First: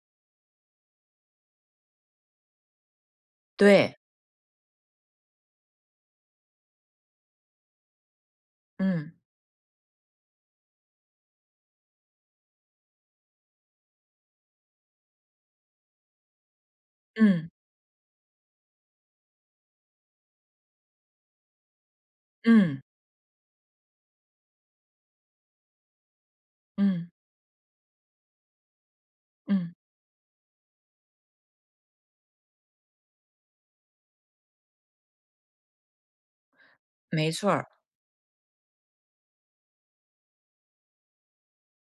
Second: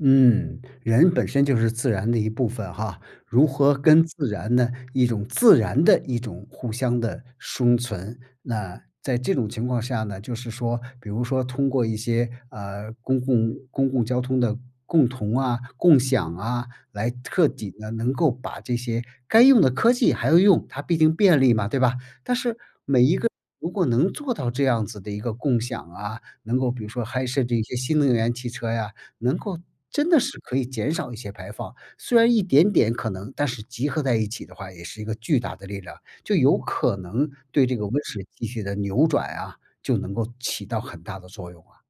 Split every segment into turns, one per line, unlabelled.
嗯，人本身就是自然的一部分哈，如何
对。
跟自然的一种自然地一种互相地生存，那在
嗯。
这种情况下呢，就是说比如说通过一些，啊，公共公共交通的共同啊，共享啊，来
嗯。
彻底地能够把这些该用的科技还要用，它毕竟便利嘛，对吧？但是每
嗯。
一个如果能做到这样子的一个共享啊，能够比如说
嗯。
还设计一些新能源汽车呀，能够
嗯。
真的是可以减少一些排放。虽然一点点可能但是集合在一起的话也是一个巨大的力量，就有可能
没错
对
儿。
这个温室气体的扭转啊，就能够起到很大的作用啊。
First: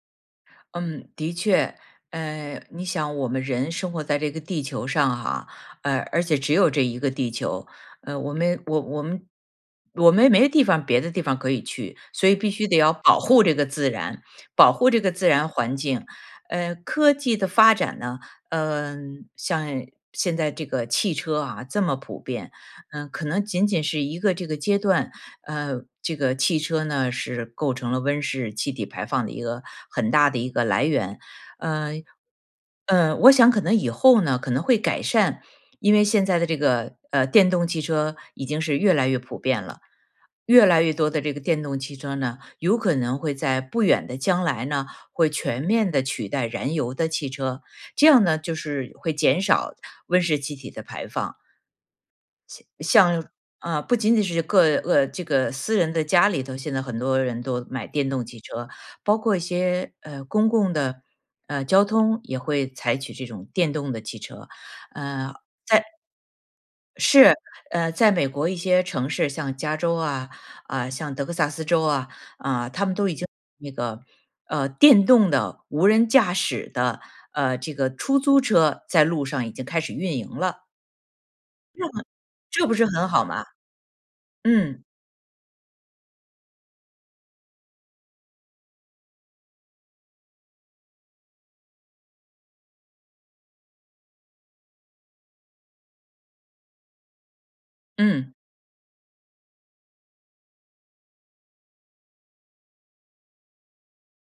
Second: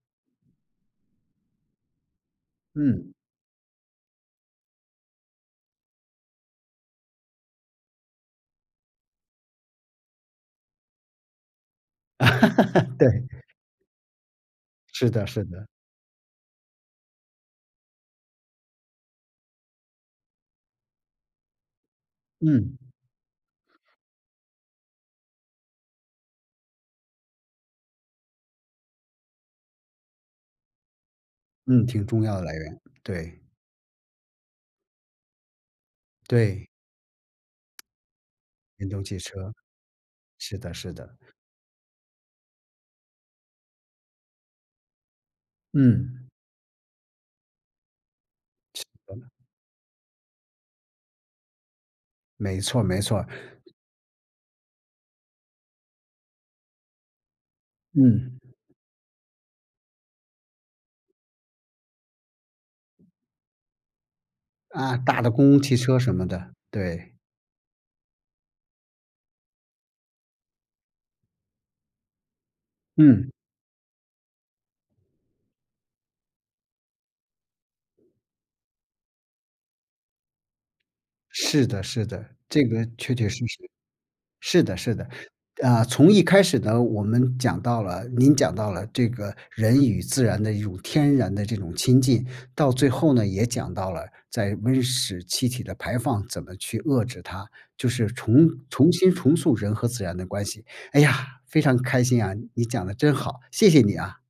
嗯，的确。嗯，你
嗯。
想我们人生活在这个地球上哈，呃，而且只有这一个地球，嗯，我们我我们我们没地方别的地方可以去。所以必须得要 保
对。
护这个自然，保护这
是
个
的
自
是
然
的。
环境。呃，科技的发展呢，嗯，像现在这个汽车啊，这么普遍，
嗯。
嗯，可能仅仅是一个这个阶段。嗯，这个汽车呢是构成了温室气体排放的一个很大的一个来源。
嗯，
嗯，
挺重要的来源，
呃，我
对。
想可能以后呢可能会改善。因为现在的这
对。
个，呃，电动汽车已经是
运
越
动
来
汽
越普
车，
遍了，
是
越
的
来
是
越多
的。
的这个电动汽车呢，有可能会在不远的将来呢，会全面地
嗯。
取代燃油的汽车，这样呢就是会减少温室气体的排放。
没错儿没错
像
儿。
像呃，不仅仅是个呃，这个私人的家里头现在很多人都买电动
嗯。
汽车，包括一些，呃，公共的，呃，交通也会采取这种电动的汽车。
啊，大
嗯，
的
在
公共汽车什么的，对。
是，呃，在美国一些城市，像加州啊，啊，像德克萨斯州啊，啊，他们都已经
嗯。
那个，啊，电动的，无人驾驶的，呃，这个出租车在路上已经开始运营了。
是的
这很
是的，这
这不是
个
很
确
好
确
嘛？
实实。是的
嗯。
是的，啊，从一开始呢，我们讲到了您讲到了这个人与自然的一种天然的这种亲近，到最后呢，也讲到了在温室气体的排放怎么去遏制它，就是
嗯。
重重新重塑人和自然的关系。哎呀，非常开心啊，你讲得真好，谢谢你啊。